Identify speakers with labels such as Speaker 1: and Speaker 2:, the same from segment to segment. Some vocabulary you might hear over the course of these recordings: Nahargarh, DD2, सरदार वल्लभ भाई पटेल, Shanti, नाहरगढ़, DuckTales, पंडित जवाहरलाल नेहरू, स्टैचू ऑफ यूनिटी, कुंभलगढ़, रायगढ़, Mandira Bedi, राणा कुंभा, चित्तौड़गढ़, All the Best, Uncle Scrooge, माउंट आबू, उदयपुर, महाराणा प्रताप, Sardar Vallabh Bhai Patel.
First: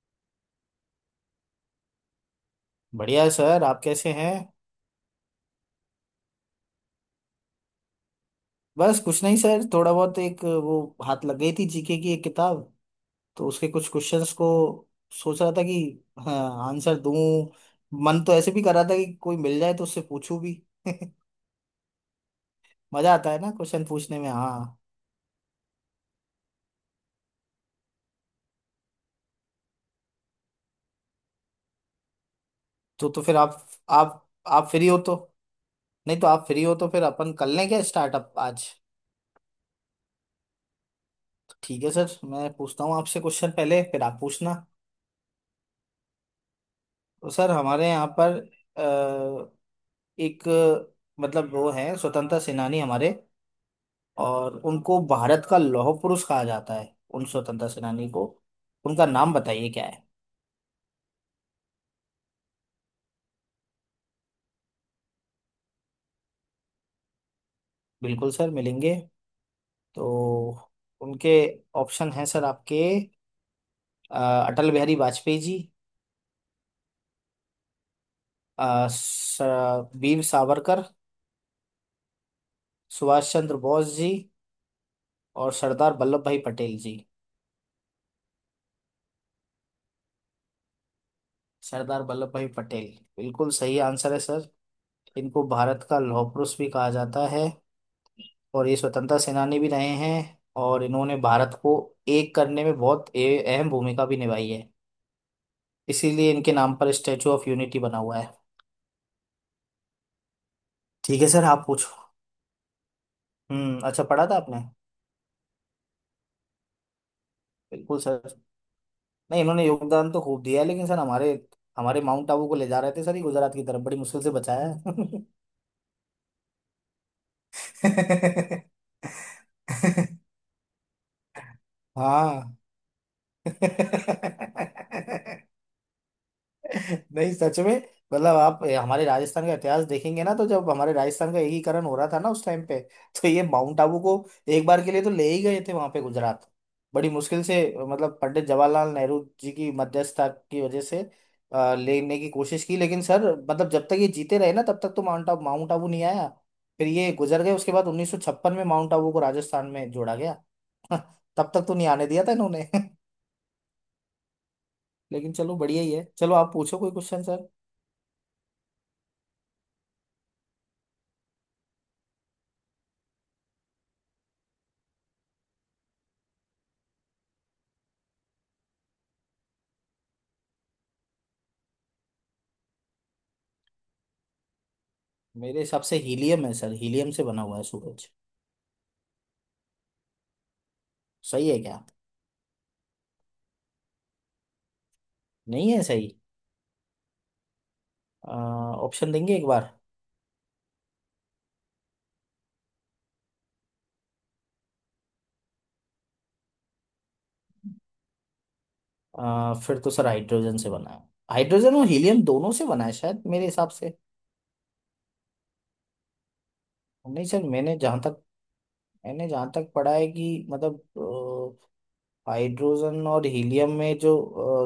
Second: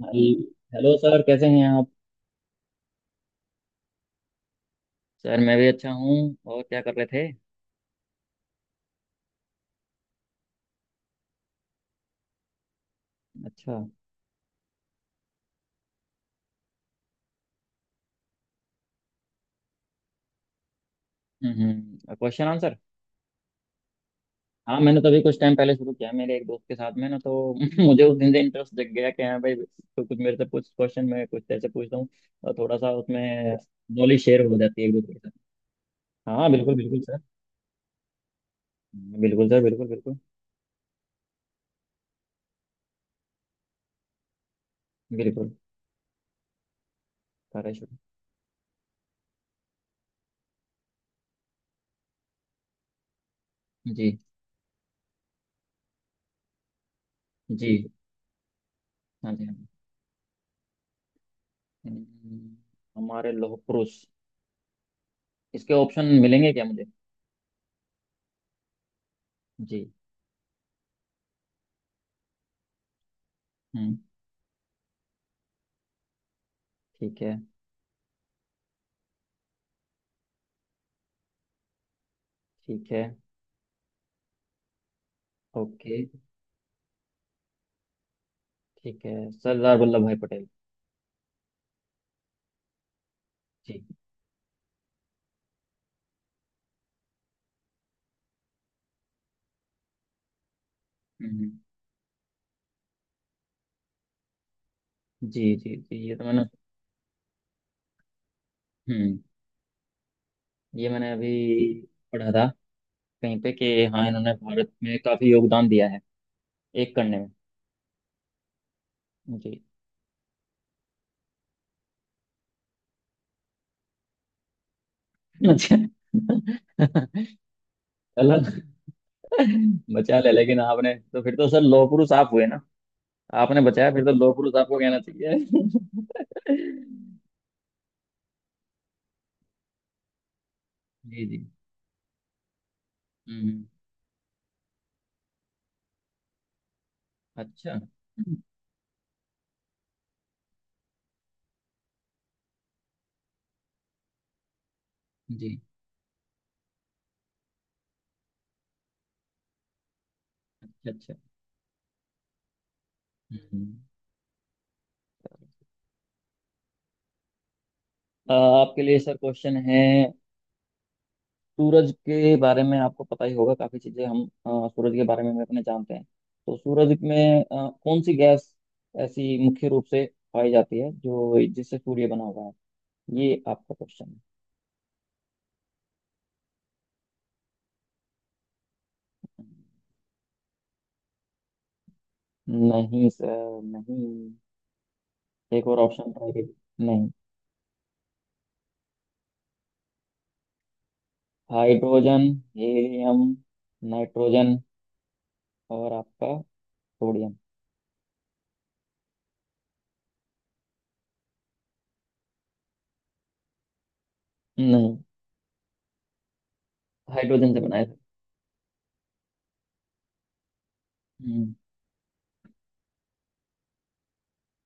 Speaker 1: भाई। Hello sir, कैसे हैं आप?
Speaker 2: बढ़िया है सर। आप कैसे हैं?
Speaker 1: सर मैं भी अच्छा हूँ। और क्या कर रहे थे?
Speaker 2: बस कुछ नहीं सर, थोड़ा बहुत एक वो हाथ लग गई थी जीके की एक किताब। तो उसके
Speaker 1: अच्छा।
Speaker 2: कुछ क्वेश्चंस को सोच रहा था कि हाँ, आंसर दूं। मन तो ऐसे भी कर रहा था कि कोई मिल जाए तो उससे पूछूं भी।
Speaker 1: हम्म, क्वेश्चन आंसर।
Speaker 2: मजा आता है ना क्वेश्चन पूछने में,
Speaker 1: हाँ,
Speaker 2: हाँ।
Speaker 1: मैंने तभी कुछ टाइम पहले शुरू किया है मेरे एक दोस्त के साथ में ना, तो मुझे उस दिन से इंटरेस्ट जग गया कि हाँ भाई, तो कुछ मेरे से कुछ क्वेश्चन, मैं कुछ तेरे से पूछता हूँ। और थोड़ा सा
Speaker 2: तो फिर
Speaker 1: उसमें
Speaker 2: आप
Speaker 1: नॉलेज
Speaker 2: आप
Speaker 1: शेयर हो
Speaker 2: आप
Speaker 1: जाती
Speaker 2: फ्री
Speaker 1: है एक
Speaker 2: हो
Speaker 1: दूसरे
Speaker 2: तो,
Speaker 1: के
Speaker 2: नहीं तो
Speaker 1: साथ।
Speaker 2: आप
Speaker 1: हाँ
Speaker 2: फ्री हो
Speaker 1: बिल्कुल
Speaker 2: तो
Speaker 1: बिल्कुल
Speaker 2: फिर
Speaker 1: सर।
Speaker 2: अपन कर लें क्या स्टार्टअप आज।
Speaker 1: बिल्कुल सर, बिल्कुल बिल्कुल।
Speaker 2: तो ठीक है सर, मैं पूछता हूँ आपसे क्वेश्चन पहले, फिर आप पूछना।
Speaker 1: बिल्कुल।
Speaker 2: तो सर
Speaker 1: सारा
Speaker 2: हमारे
Speaker 1: शुरू।
Speaker 2: यहाँ पर एक, मतलब वो है स्वतंत्रता सेनानी हमारे,
Speaker 1: जी
Speaker 2: और उनको भारत का लौह पुरुष कहा जाता है उन स्वतंत्रता
Speaker 1: जी,
Speaker 2: सेनानी को। उनका
Speaker 1: हाँ
Speaker 2: नाम
Speaker 1: जी, हाँ जी।
Speaker 2: बताइए क्या है।
Speaker 1: हम्म, हमारे लौह पुरुष। इसके ऑप्शन मिलेंगे क्या मुझे?
Speaker 2: बिल्कुल सर मिलेंगे।
Speaker 1: जी।
Speaker 2: तो उनके ऑप्शन हैं सर आपके।
Speaker 1: हम्म।
Speaker 2: अ, अटल बिहारी वाजपेयी जी।
Speaker 1: ठीक है।
Speaker 2: अ, स- वीर सावरकर।
Speaker 1: ठीक है।
Speaker 2: सुभाष चंद्र बोस जी। और
Speaker 1: ओके।
Speaker 2: सरदार वल्लभ भाई पटेल जी।
Speaker 1: ठीक है, सरदार वल्लभ भाई पटेल।
Speaker 2: सरदार वल्लभ भाई पटेल बिल्कुल सही
Speaker 1: जी।
Speaker 2: आंसर है सर। इनको भारत का लौह पुरुष भी कहा जाता है, और ये स्वतंत्रता सेनानी भी रहे हैं। और इन्होंने
Speaker 1: हम्म।
Speaker 2: भारत को एक करने में बहुत अहम भूमिका भी निभाई है।
Speaker 1: जी जी जी, ये तो
Speaker 2: इसीलिए
Speaker 1: मैंने।
Speaker 2: इनके नाम पर स्टैचू ऑफ यूनिटी बना हुआ है।
Speaker 1: हम्म, ये मैंने
Speaker 2: ठीक है
Speaker 1: अभी
Speaker 2: सर आप पूछो।
Speaker 1: पढ़ा था कहीं पे
Speaker 2: हम्म,
Speaker 1: कि
Speaker 2: अच्छा
Speaker 1: हाँ,
Speaker 2: पढ़ा
Speaker 1: इन्होंने
Speaker 2: था आपने।
Speaker 1: भारत में काफी योगदान दिया है एक करने में।
Speaker 2: बिल्कुल सर। नहीं
Speaker 1: जी।
Speaker 2: इन्होंने योगदान तो खूब दिया है, लेकिन सर हमारे हमारे माउंट आबू को ले जा रहे थे सर ये गुजरात की तरफ, बड़ी मुश्किल से बचाया है।
Speaker 1: अच्छा, चलो बचा ले। लेकिन आपने तो फिर तो सर लौह पुरुष आप हुए ना? आपने बचाया, फिर तो लौह पुरुष आपको कहना
Speaker 2: हाँ
Speaker 1: चाहिए।
Speaker 2: नहीं सच में, मतलब आप हमारे राजस्थान का इतिहास देखेंगे ना, तो जब हमारे
Speaker 1: जी
Speaker 2: राजस्थान
Speaker 1: जी।
Speaker 2: का एकीकरण हो रहा था ना, उस टाइम पे तो ये
Speaker 1: हम्म।
Speaker 2: माउंट आबू को एक बार के लिए तो ले ही गए थे वहां पे, गुजरात। बड़ी मुश्किल से,
Speaker 1: अच्छा।
Speaker 2: मतलब पंडित जवाहरलाल नेहरू जी की मध्यस्थता की वजह से लेने की कोशिश की, लेकिन सर मतलब जब तक ये जीते रहे ना, तब तक तो
Speaker 1: जी।
Speaker 2: माउंट आबू नहीं आया। फिर ये गुजर गए, उसके बाद 1956 में माउंट आबू को राजस्थान में जोड़ा गया।
Speaker 1: अच्छा अच्छा।
Speaker 2: तब तक तो नहीं आने दिया था इन्होंने
Speaker 1: हम्म।
Speaker 2: लेकिन चलो, बढ़िया ही है। चलो आप पूछो कोई क्वेश्चन।
Speaker 1: आपके लिए सर क्वेश्चन है। सूरज के बारे में आपको पता ही होगा, काफी चीजें सूरज के बारे में हम अपने जानते हैं। तो सूरज में कौन सी गैस ऐसी मुख्य रूप से पाई जाती है जो जिससे सूर्य बना हुआ है? ये आपका क्वेश्चन है।
Speaker 2: मेरे हिसाब से हीलियम है सर, हीलियम से बना हुआ है सूरज। सही है क्या?
Speaker 1: नहीं सर, नहीं। एक
Speaker 2: नहीं
Speaker 1: और
Speaker 2: है सही?
Speaker 1: ऑप्शन ट्राई कीजिए। नहीं।
Speaker 2: अ, ऑप्शन देंगे एक बार?
Speaker 1: हाइड्रोजन, हीलियम, नाइट्रोजन और आपका सोडियम।
Speaker 2: फिर तो सर हाइड्रोजन से बना है। हाइड्रोजन और हीलियम दोनों से बना है शायद, मेरे हिसाब से।
Speaker 1: नहीं,
Speaker 2: नहीं सर,
Speaker 1: हाइड्रोजन से बनाया था।
Speaker 2: मैंने जहाँ तक पढ़ा है कि मतलब
Speaker 1: हम्म।
Speaker 2: हाइड्रोजन और हीलियम में जो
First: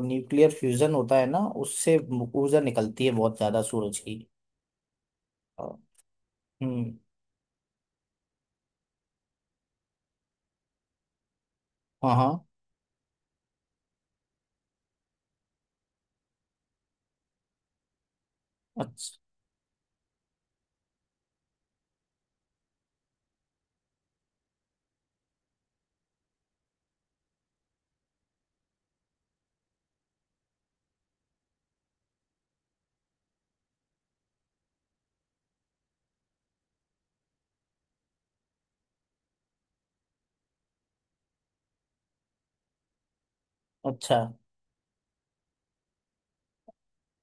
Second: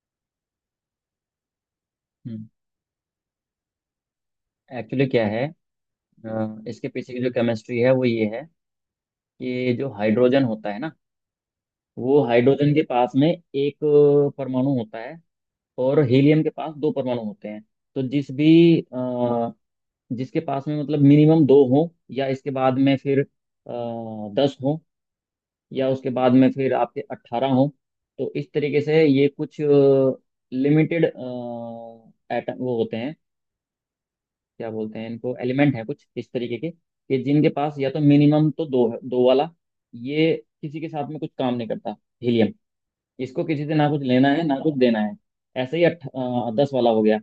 Speaker 2: न्यूक्लियर फ्यूजन होता है ना, उससे
Speaker 1: हम्म,
Speaker 2: ऊर्जा निकलती है बहुत ज्यादा सूरज की।
Speaker 1: एक्चुअली क्या है,
Speaker 2: अ,
Speaker 1: इसके
Speaker 2: हम्म।
Speaker 1: पीछे की जो केमिस्ट्री है वो ये है कि जो हाइड्रोजन होता है ना,
Speaker 2: हाँ
Speaker 1: वो
Speaker 2: हाँ।
Speaker 1: हाइड्रोजन के पास में एक परमाणु होता है, और हीलियम के पास दो परमाणु होते हैं। तो
Speaker 2: अच्छा
Speaker 1: जिसके पास में मतलब मिनिमम दो हो, या इसके बाद में फिर 10 हो, या उसके बाद में फिर आपके 18 हो। तो इस तरीके से ये कुछ लिमिटेड एटम वो होते हैं, क्या बोलते हैं इनको, एलिमेंट है कुछ इस तरीके के कि जिनके पास या तो मिनिमम तो दो है। दो वाला ये किसी के साथ में कुछ काम नहीं करता, हीलियम। इसको किसी से ना कुछ
Speaker 2: अच्छा।
Speaker 1: लेना है ना कुछ देना है। ऐसे ही 10 वाला हो गया,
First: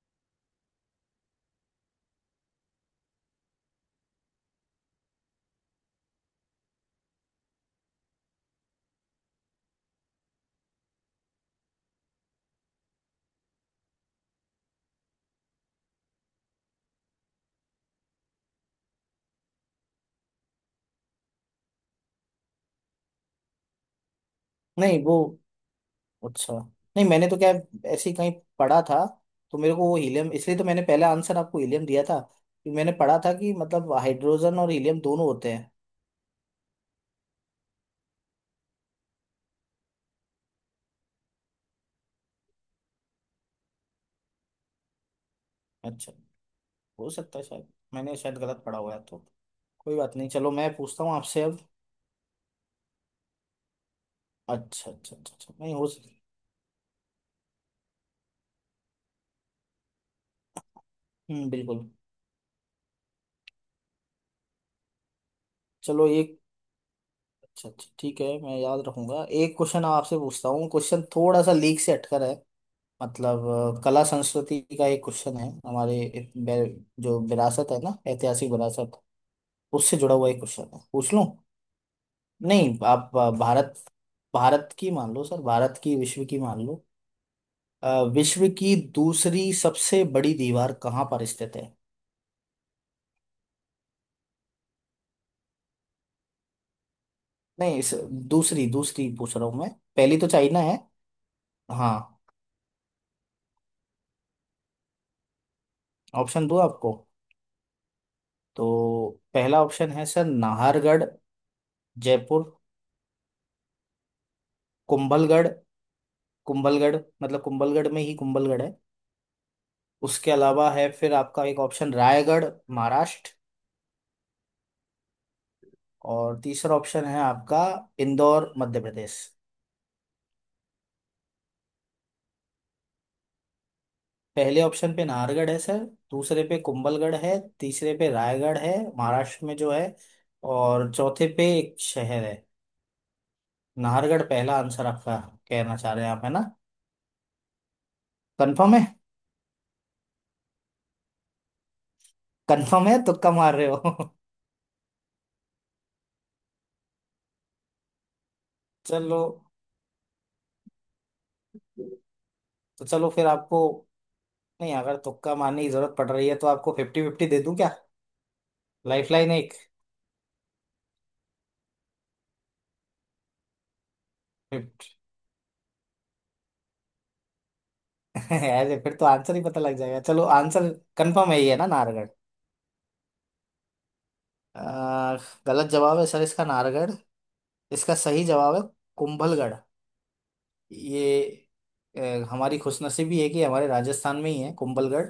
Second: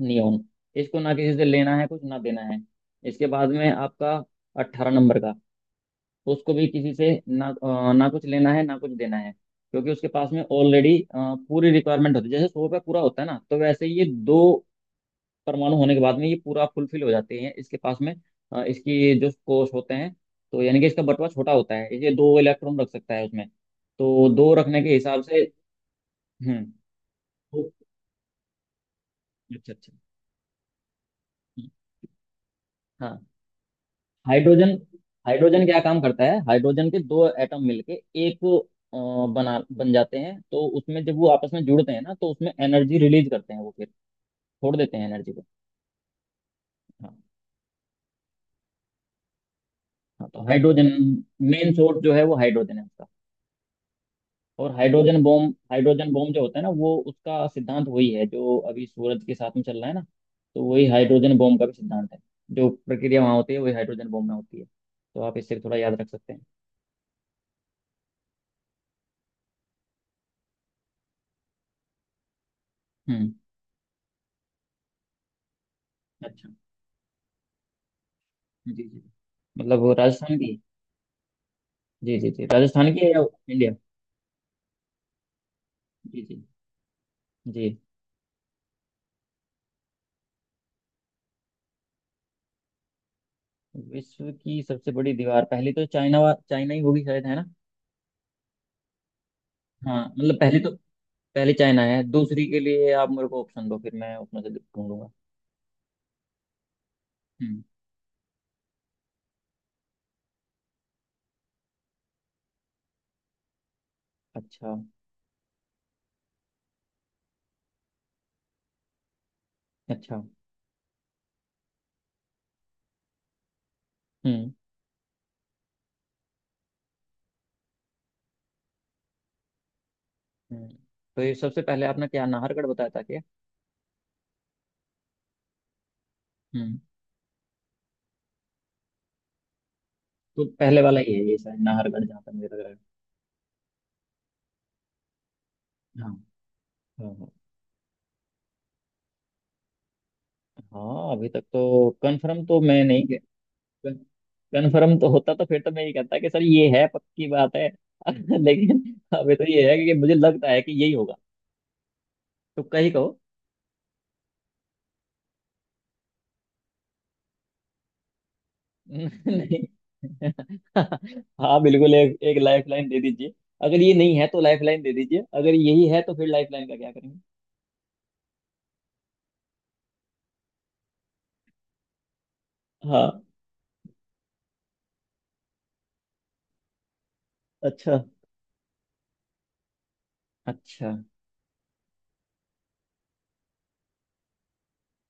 Speaker 1: नियोन। इसको ना किसी से लेना है कुछ ना देना है। इसके बाद में आपका 18 नंबर का, उसको भी किसी से ना कुछ लेना है ना कुछ देना है, क्योंकि उसके पास में ऑलरेडी पूरी रिक्वायरमेंट होती है। जैसे 100 रुपया पूरा होता है ना, तो वैसे ये दो परमाणु होने के बाद में ये पूरा फुलफिल हो जाते हैं इसके पास में। इसकी जो कोश होते हैं, तो यानी कि इसका बटवा छोटा होता है। ये दो इलेक्ट्रॉन रख सकता है उसमें, तो दो रखने के
Speaker 2: नहीं वो,
Speaker 1: हिसाब से।
Speaker 2: अच्छा।
Speaker 1: हम्म,
Speaker 2: नहीं मैंने तो क्या,
Speaker 1: तो-
Speaker 2: ऐसे ही कहीं पढ़ा था तो,
Speaker 1: अच्छा
Speaker 2: मेरे को
Speaker 1: अच्छा।
Speaker 2: वो हीलियम, इसलिए तो मैंने पहला आंसर आपको
Speaker 1: हम्म,
Speaker 2: हीलियम दिया था, कि मैंने
Speaker 1: हाँ
Speaker 2: पढ़ा था कि मतलब हाइड्रोजन
Speaker 1: हाइड्रोजन।
Speaker 2: और हीलियम दोनों होते
Speaker 1: हाइड्रोजन
Speaker 2: हैं।
Speaker 1: क्या काम करता है, हाइड्रोजन के दो एटम मिलके एक अ, बना बन जाते हैं, तो उसमें जब वो आपस में जुड़ते हैं ना, तो उसमें एनर्जी रिलीज करते हैं। वो फिर छोड़ देते हैं एनर्जी को।
Speaker 2: अच्छा, हो
Speaker 1: हाँ
Speaker 2: सकता है शायद मैंने शायद गलत पढ़ा हुआ है, तो कोई बात
Speaker 1: हाँ,
Speaker 2: नहीं।
Speaker 1: तो
Speaker 2: चलो मैं
Speaker 1: हाइड्रोजन
Speaker 2: पूछता हूँ आपसे अब।
Speaker 1: मेन सोर्स जो है वो हाइड्रोजन है। और
Speaker 2: अच्छा अच्छा
Speaker 1: हाइड्रोजन
Speaker 2: अच्छा अच्छा,
Speaker 1: बॉम्ब,
Speaker 2: नहीं हो
Speaker 1: हाइड्रोजन
Speaker 2: सकता।
Speaker 1: बॉम्ब जो होता है ना, वो उसका सिद्धांत वही है जो अभी सूरज के साथ में चल रहा है ना, तो वही हाइड्रोजन
Speaker 2: हम्म,
Speaker 1: बॉम्ब का भी
Speaker 2: बिल्कुल।
Speaker 1: सिद्धांत है। जो प्रक्रिया वहाँ होती है वही हाइड्रोजन बॉम्ब में होती है, तो आप इससे थोड़ा याद रख
Speaker 2: चलो
Speaker 1: सकते
Speaker 2: एक,
Speaker 1: हैं।
Speaker 2: अच्छा अच्छा, ठीक है, मैं याद रखूंगा। एक क्वेश्चन आपसे पूछता हूँ, क्वेश्चन थोड़ा सा लीक से हटकर है,
Speaker 1: हम्म।
Speaker 2: मतलब कला संस्कृति का एक क्वेश्चन है। हमारे
Speaker 1: अच्छा।
Speaker 2: जो विरासत है ना, ऐतिहासिक
Speaker 1: जी
Speaker 2: विरासत,
Speaker 1: जी, मतलब वो
Speaker 2: उससे जुड़ा हुआ एक
Speaker 1: राजस्थान की।
Speaker 2: क्वेश्चन है, पूछ लूं?
Speaker 1: जी जी जी,
Speaker 2: नहीं
Speaker 1: राजस्थान की है
Speaker 2: आप,
Speaker 1: या इंडिया?
Speaker 2: भारत भारत की मान लो सर, भारत की,
Speaker 1: जी
Speaker 2: विश्व की
Speaker 1: जी
Speaker 2: मान लो।
Speaker 1: जी।
Speaker 2: विश्व की दूसरी सबसे बड़ी दीवार कहाँ पर स्थित है?
Speaker 1: विश्व की सबसे बड़ी दीवार पहली तो चाइना ही होगी शायद, है ना?
Speaker 2: नहीं इस, दूसरी दूसरी पूछ रहा हूँ मैं।
Speaker 1: हाँ,
Speaker 2: पहली तो चाइना है।
Speaker 1: पहली चाइना
Speaker 2: हाँ,
Speaker 1: है। दूसरी के लिए आप मेरे को ऑप्शन दो, फिर मैं उसमें से ढूंढूंगा।
Speaker 2: ऑप्शन दो आपको।
Speaker 1: हम्म।
Speaker 2: तो पहला ऑप्शन है सर, नाहरगढ़ जयपुर।
Speaker 1: अच्छा
Speaker 2: कुंभलगढ़, कुंभलगढ़, मतलब कुंभलगढ़ में ही कुंभलगढ़ है।
Speaker 1: अच्छा।
Speaker 2: उसके अलावा है फिर आपका एक ऑप्शन, रायगढ़ महाराष्ट्र।
Speaker 1: हम्म।
Speaker 2: और तीसरा ऑप्शन है आपका, इंदौर मध्य प्रदेश।
Speaker 1: हम्म। तो ये सबसे पहले आपने क्या नाहरगढ़ बताया था क्या?
Speaker 2: पहले ऑप्शन पे नाहरगढ़ है सर, दूसरे पे
Speaker 1: हम्म,
Speaker 2: कुंभलगढ़ है, तीसरे पे रायगढ़ है महाराष्ट्र में जो है,
Speaker 1: तो पहले
Speaker 2: और
Speaker 1: वाला ही है
Speaker 2: चौथे
Speaker 1: ये
Speaker 2: पे
Speaker 1: शायद,
Speaker 2: एक
Speaker 1: नाहरगढ़, जहाँ
Speaker 2: शहर
Speaker 1: तक
Speaker 2: है।
Speaker 1: मुझे लग रहा है।
Speaker 2: नाहरगढ़ पहला आंसर आपका, कहना चाह रहे
Speaker 1: हाँ।
Speaker 2: हैं आप, है ना?
Speaker 1: हाँ हाँ।
Speaker 2: कंफर्म है?
Speaker 1: हाँ, अभी तक तो कंफर्म तो मैं
Speaker 2: कंफर्म है,
Speaker 1: नहीं गया।
Speaker 2: तुक्का मार रहे हो?
Speaker 1: कंफर्म तो होता तो फिर तो मैं ये कहता कि सर ये है, पक्की बात है, लेकिन
Speaker 2: चलो।
Speaker 1: अभी तो ये है कि मुझे लगता है कि यही होगा। तुक्का
Speaker 2: तो
Speaker 1: ही
Speaker 2: चलो
Speaker 1: कहो।
Speaker 2: फिर आपको, नहीं, अगर तुक्का मारने की जरूरत पड़ रही है तो आपको 50-50 दे दूं क्या, लाइफलाइन एक,
Speaker 1: नहीं। हाँ बिल्कुल, एक एक लाइफ लाइन दे दीजिए। अगर ये नहीं है तो लाइफ लाइन दे
Speaker 2: 50?
Speaker 1: दीजिए, अगर यही है तो फिर लाइफ लाइन का क्या करेंगे?
Speaker 2: ऐसे फिर तो आंसर ही पता लग जाएगा। चलो, आंसर कंफर्म है ही, है ना नाहरगढ़?
Speaker 1: हाँ।
Speaker 2: आ, गलत जवाब है सर इसका, नाहरगढ़। इसका
Speaker 1: अच्छा
Speaker 2: सही जवाब है कुंभलगढ़।
Speaker 1: अच्छा
Speaker 2: ये अ, हमारी खुशनसीबी है कि हमारे राजस्थान में ही है कुंभलगढ़,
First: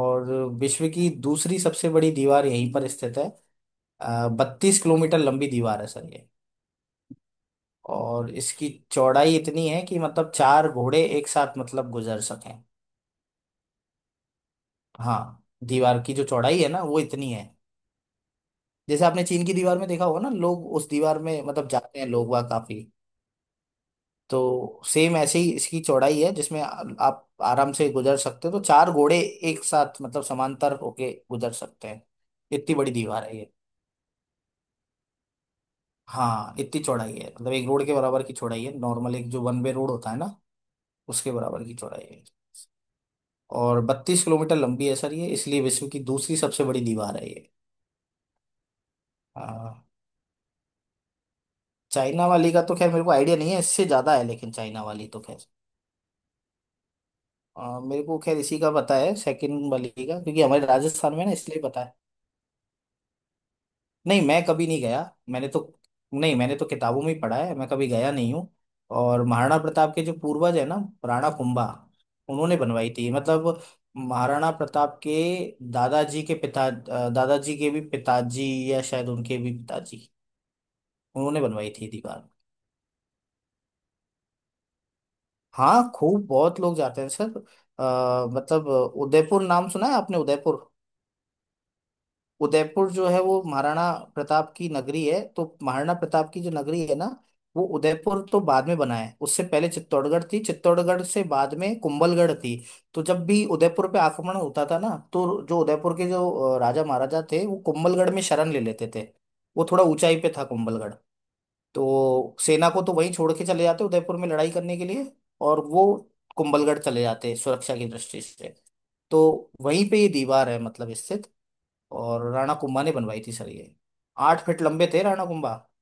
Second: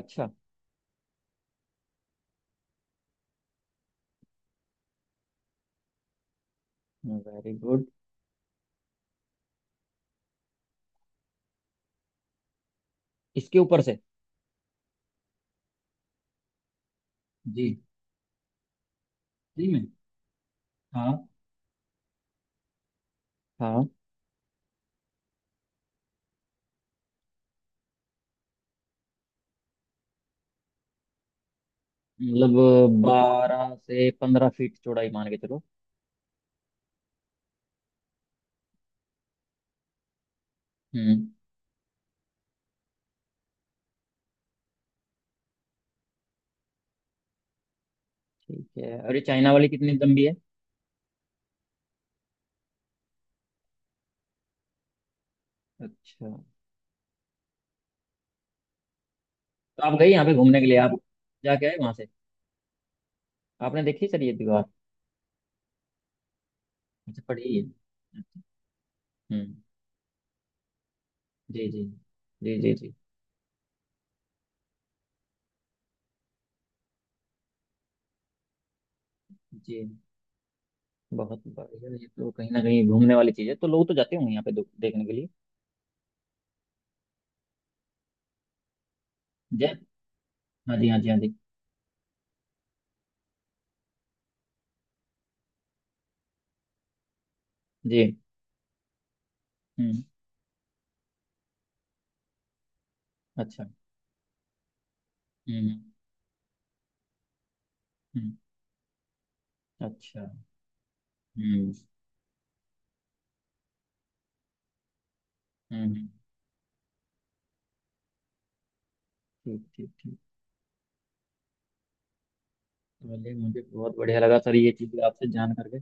Speaker 1: अच्छा।
Speaker 2: विश्व की दूसरी सबसे बड़ी दीवार यहीं पर स्थित है। 32 किलोमीटर लंबी दीवार है सर ये,
Speaker 1: वेरी गुड।
Speaker 2: और इसकी चौड़ाई इतनी है कि मतलब चार घोड़े एक साथ मतलब गुजर सकें।
Speaker 1: इसके ऊपर से।
Speaker 2: हाँ, दीवार की जो चौड़ाई है ना, वो इतनी है।
Speaker 1: जी।
Speaker 2: जैसे आपने चीन की
Speaker 1: जी
Speaker 2: दीवार
Speaker 1: में।
Speaker 2: में देखा होगा ना, लोग उस दीवार
Speaker 1: हाँ।
Speaker 2: में मतलब जाते हैं, लोग वहाँ काफी।
Speaker 1: हाँ,
Speaker 2: तो सेम ऐसे ही इसकी चौड़ाई है, जिसमें आप आराम से गुजर सकते हो, तो चार घोड़े एक साथ मतलब समांतर होके गुजर सकते हैं,
Speaker 1: मतलब
Speaker 2: इतनी बड़ी दीवार है ये।
Speaker 1: 12 से 15 फीट चौड़ाई मान के चलो।
Speaker 2: हाँ इतनी चौड़ाई है, मतलब एक रोड के बराबर की चौड़ाई है, नॉर्मल एक जो वन वे रोड होता है ना,
Speaker 1: हम्म।
Speaker 2: उसके बराबर की चौड़ाई है। और 32 किलोमीटर लंबी है सर ये, इसलिए विश्व की दूसरी सबसे बड़ी दीवार है ये।
Speaker 1: ठीक है, और ये चाइना वाली
Speaker 2: हाँ।
Speaker 1: कितनी लंबी है?
Speaker 2: चाइना वाली का तो खैर मेरे को आइडिया नहीं है, इससे ज्यादा है, लेकिन चाइना वाली तो खैर,
Speaker 1: अच्छा,
Speaker 2: मेरे को खैर इसी का पता है, सेकंड
Speaker 1: तो
Speaker 2: वाली
Speaker 1: आप गई
Speaker 2: का,
Speaker 1: यहाँ पे
Speaker 2: क्योंकि
Speaker 1: घूमने के
Speaker 2: हमारे
Speaker 1: लिए? आप
Speaker 2: राजस्थान में ना, इसलिए
Speaker 1: जाके आए
Speaker 2: पता
Speaker 1: वहां
Speaker 2: है।
Speaker 1: से? आपने देखी
Speaker 2: नहीं
Speaker 1: सर ये
Speaker 2: मैं
Speaker 1: दीवार?
Speaker 2: कभी नहीं गया। मैंने तो नहीं, मैंने तो किताबों में ही
Speaker 1: अच्छा,
Speaker 2: पढ़ा है,
Speaker 1: पढ़ी है।
Speaker 2: मैं कभी गया नहीं
Speaker 1: अच्छा,
Speaker 2: हूँ। और
Speaker 1: हम्म।
Speaker 2: महाराणा प्रताप के जो पूर्वज है ना, राणा
Speaker 1: जी
Speaker 2: कुंभा,
Speaker 1: जी जी।
Speaker 2: उन्होंने
Speaker 1: जी
Speaker 2: बनवाई
Speaker 1: जी
Speaker 2: थी मतलब। महाराणा प्रताप के दादाजी के पिता, दादाजी के भी पिताजी, या शायद उनके भी
Speaker 1: जी।
Speaker 2: पिताजी, उन्होंने
Speaker 1: बहुत
Speaker 2: बनवाई थी
Speaker 1: बढ़िया, ये
Speaker 2: दीवार।
Speaker 1: तो कहीं ना कहीं घूमने वाली चीज है, तो लोग तो जाते होंगे यहाँ पे देखने के लिए।
Speaker 2: हाँ खूब, बहुत लोग जाते हैं सर। मतलब उदयपुर
Speaker 1: जय।
Speaker 2: नाम सुना है आपने, उदयपुर?
Speaker 1: हाँ जी, हाँ जी, हाँ जी।
Speaker 2: उदयपुर जो है वो महाराणा प्रताप की नगरी है, तो महाराणा प्रताप की जो नगरी है ना, वो
Speaker 1: जी।
Speaker 2: उदयपुर तो बाद में बना है, उससे पहले
Speaker 1: हम्म।
Speaker 2: चित्तौड़गढ़ थी, चित्तौड़गढ़ से बाद में कुंभलगढ़ थी। तो जब भी
Speaker 1: अच्छा।
Speaker 2: उदयपुर पे आक्रमण होता था ना, तो जो
Speaker 1: हम्म।
Speaker 2: उदयपुर के जो राजा महाराजा थे, वो कुंभलगढ़ में
Speaker 1: हम्म,
Speaker 2: शरण ले लेते थे। वो थोड़ा ऊंचाई
Speaker 1: अच्छा।
Speaker 2: पे था कुंभलगढ़।
Speaker 1: हम्म।
Speaker 2: तो सेना को तो वहीं छोड़ के चले जाते उदयपुर में लड़ाई करने के लिए, और वो
Speaker 1: हम्म।
Speaker 2: कुंभलगढ़ चले जाते सुरक्षा की दृष्टि से। तो
Speaker 1: ठीक
Speaker 2: वहीं
Speaker 1: ठीक
Speaker 2: पे ये
Speaker 1: ठीक।
Speaker 2: दीवार है मतलब, इससे, और राणा कुंभा ने बनवाई थी
Speaker 1: चलिए,
Speaker 2: सर
Speaker 1: मुझे
Speaker 2: ये।
Speaker 1: बहुत बढ़िया लगा
Speaker 2: आठ
Speaker 1: सर
Speaker 2: फीट
Speaker 1: ये
Speaker 2: लंबे
Speaker 1: चीज़
Speaker 2: थे राणा
Speaker 1: आपसे
Speaker 2: कुंभा।
Speaker 1: जान करके।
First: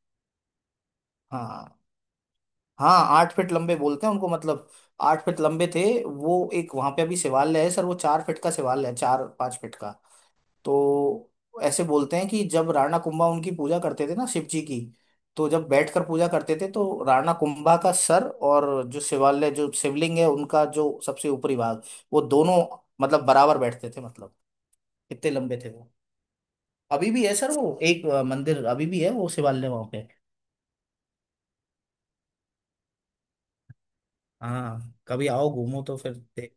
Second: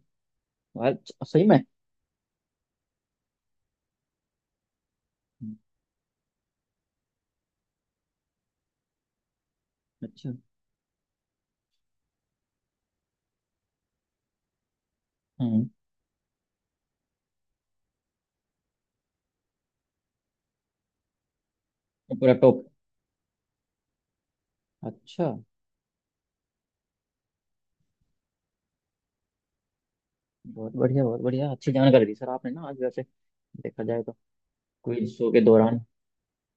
Speaker 1: आज सही में।
Speaker 2: हाँ हाँ, 8 फीट लंबे बोलते हैं उनको, मतलब 8 फीट
Speaker 1: हम्म,
Speaker 2: लंबे थे वो। एक वहां पे अभी शिवालय है सर, वो 4 फीट का शिवालय है, 4-5 फीट का।
Speaker 1: अच्छा।
Speaker 2: तो ऐसे बोलते हैं कि जब राणा कुंभा उनकी पूजा करते थे ना, शिव जी की, तो जब
Speaker 1: हम्म,
Speaker 2: बैठकर पूजा करते थे तो राणा कुंभा का सर, और जो शिवालय, जो शिवलिंग है उनका, जो सबसे ऊपरी भाग,
Speaker 1: ये
Speaker 2: वो
Speaker 1: पूरा
Speaker 2: दोनों
Speaker 1: टॉप।
Speaker 2: मतलब बराबर बैठते थे, मतलब
Speaker 1: अच्छा।
Speaker 2: इतने लंबे थे वो। अभी भी है सर वो एक मंदिर, अभी भी है वो शिवालय वहां पे।
Speaker 1: बहुत बढ़िया बहुत बढ़िया, अच्छी जानकारी दी सर आपने ना आज, वैसे देखा जाए तो
Speaker 2: हाँ
Speaker 1: क्विज
Speaker 2: कभी
Speaker 1: शो के
Speaker 2: आओ
Speaker 1: दौरान।
Speaker 2: घूमो तो फिर देख।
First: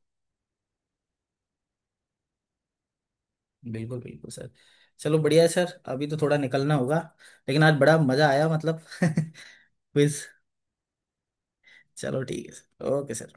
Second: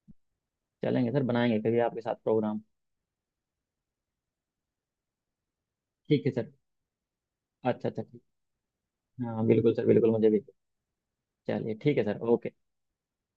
Speaker 1: चलेंगे सर, बनाएंगे कभी आपके साथ प्रोग्राम।
Speaker 2: बिल्कुल बिल्कुल सर। चलो बढ़िया है सर, अभी तो
Speaker 1: ठीक है
Speaker 2: थोड़ा
Speaker 1: सर।
Speaker 2: निकलना होगा, लेकिन आज
Speaker 1: अच्छा
Speaker 2: बड़ा
Speaker 1: अच्छा ठीक।
Speaker 2: मजा आया मतलब
Speaker 1: हाँ बिल्कुल सर, बिल्कुल
Speaker 2: क्विज,
Speaker 1: मुझे भी। चलिए ठीक है सर,
Speaker 2: चलो ठीक
Speaker 1: ओके।
Speaker 2: है सर, ओके सर।